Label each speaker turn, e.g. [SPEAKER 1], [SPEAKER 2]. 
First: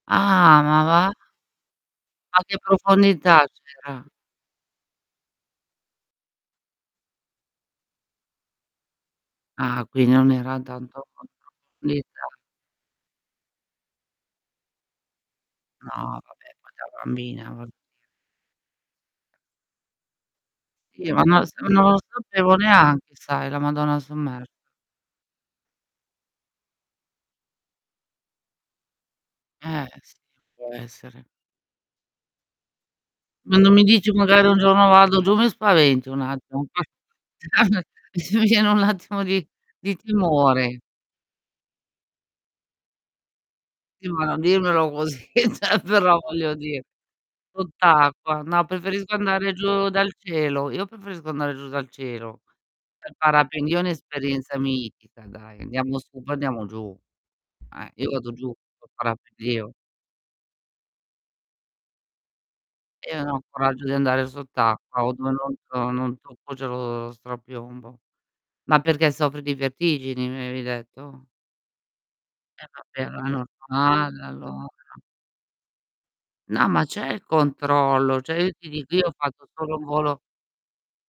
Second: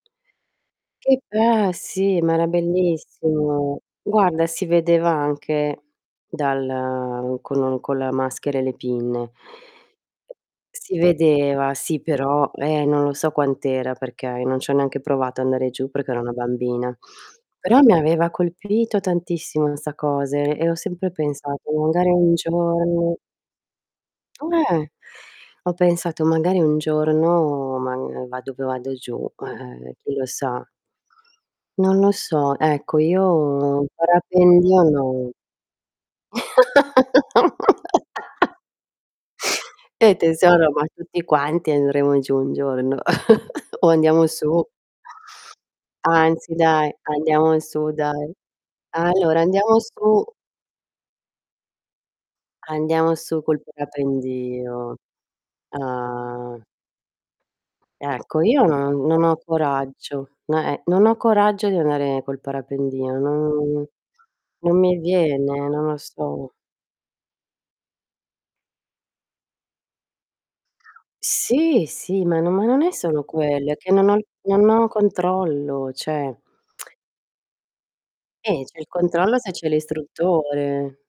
[SPEAKER 1] Ah, ma va?
[SPEAKER 2] Che pe sì, ma
[SPEAKER 1] A
[SPEAKER 2] era
[SPEAKER 1] che profondità
[SPEAKER 2] bellissimo.
[SPEAKER 1] c'era?
[SPEAKER 2] Guarda, si vedeva anche dal con un con la maschera e le pinne.
[SPEAKER 1] Ah, qui non era
[SPEAKER 2] Si
[SPEAKER 1] tanto
[SPEAKER 2] vedeva, sì,
[SPEAKER 1] profondità.
[SPEAKER 2] però eh, non lo so quant'era perché io non c'ho neanche provato a andare giù
[SPEAKER 1] No,
[SPEAKER 2] perché ero una
[SPEAKER 1] vabbè, ma da
[SPEAKER 2] bambina.
[SPEAKER 1] bambina, voglio
[SPEAKER 2] Però mi
[SPEAKER 1] dire.
[SPEAKER 2] aveva colpito tantissimo 'sta cose e ho
[SPEAKER 1] Chi
[SPEAKER 2] sempre
[SPEAKER 1] ma non lo s o
[SPEAKER 2] pensato:
[SPEAKER 1] no
[SPEAKER 2] "Magari un
[SPEAKER 1] sapevo neanche,
[SPEAKER 2] giorno"
[SPEAKER 1] sai, la Madonna sommersa.
[SPEAKER 2] Eh. Ho pensato: "Magari un giorno mag vado poi vado giù,
[SPEAKER 1] Eh,
[SPEAKER 2] eh, chi
[SPEAKER 1] sì,
[SPEAKER 2] lo sa."
[SPEAKER 1] può essere.
[SPEAKER 2] Non lo so, ecco,
[SPEAKER 1] Ma non
[SPEAKER 2] io
[SPEAKER 1] mi
[SPEAKER 2] il
[SPEAKER 1] dici: "Magari un
[SPEAKER 2] parapendio
[SPEAKER 1] giorno vado
[SPEAKER 2] no.
[SPEAKER 1] giù," mi spaventi un attimo mi viene un attimo di di
[SPEAKER 2] Eh tesoro,
[SPEAKER 1] timore.
[SPEAKER 2] ma tutti quanti andremo giù un giorno, o
[SPEAKER 1] Sì, ma
[SPEAKER 2] andiamo
[SPEAKER 1] non
[SPEAKER 2] su.
[SPEAKER 1] dirmelo così, cioè però, voglio
[SPEAKER 2] Anzi,
[SPEAKER 1] di
[SPEAKER 2] dai, andiamo su, dai.
[SPEAKER 1] sott'acqua. No, preferisco
[SPEAKER 2] Allora
[SPEAKER 1] andare
[SPEAKER 2] andiamo
[SPEAKER 1] giù dal
[SPEAKER 2] su
[SPEAKER 1] cielo. Io preferisco andare giù dal cielo, pe
[SPEAKER 2] andiamo su col
[SPEAKER 1] parapendio è un'esperienza
[SPEAKER 2] parapendio.
[SPEAKER 1] mitica, dai, andiamo su, poi
[SPEAKER 2] Ah.
[SPEAKER 1] andiamo giù. Eh. Io vado
[SPEAKER 2] Ecco,
[SPEAKER 1] giù
[SPEAKER 2] io
[SPEAKER 1] col
[SPEAKER 2] non non ho
[SPEAKER 1] parapendio.
[SPEAKER 2] coraggio. No, eh non ho coraggio di andare col
[SPEAKER 1] Io
[SPEAKER 2] parapendio,
[SPEAKER 1] non ho coraggio
[SPEAKER 2] non
[SPEAKER 1] di andare
[SPEAKER 2] non mi
[SPEAKER 1] sott'acqua, o dove non
[SPEAKER 2] viene, non
[SPEAKER 1] to
[SPEAKER 2] lo
[SPEAKER 1] non
[SPEAKER 2] so.
[SPEAKER 1] tocco, c'è lo strapiombo. Ma perché soffri di vertigini, mi avevi detto?
[SPEAKER 2] Sì, sì, ma no ma
[SPEAKER 1] Eh
[SPEAKER 2] non è
[SPEAKER 1] vabbè,
[SPEAKER 2] solo
[SPEAKER 1] ma è
[SPEAKER 2] quello, è che non ho
[SPEAKER 1] normale
[SPEAKER 2] il
[SPEAKER 1] allora.
[SPEAKER 2] non ho controllo, cioè.
[SPEAKER 1] No, ma c'è il controllo. Cioè, io
[SPEAKER 2] Eh,
[SPEAKER 1] ti
[SPEAKER 2] c'è il
[SPEAKER 1] dico, io ho
[SPEAKER 2] controllo
[SPEAKER 1] fatto
[SPEAKER 2] se c'è
[SPEAKER 1] solo 1 volo
[SPEAKER 2] l'istruttore.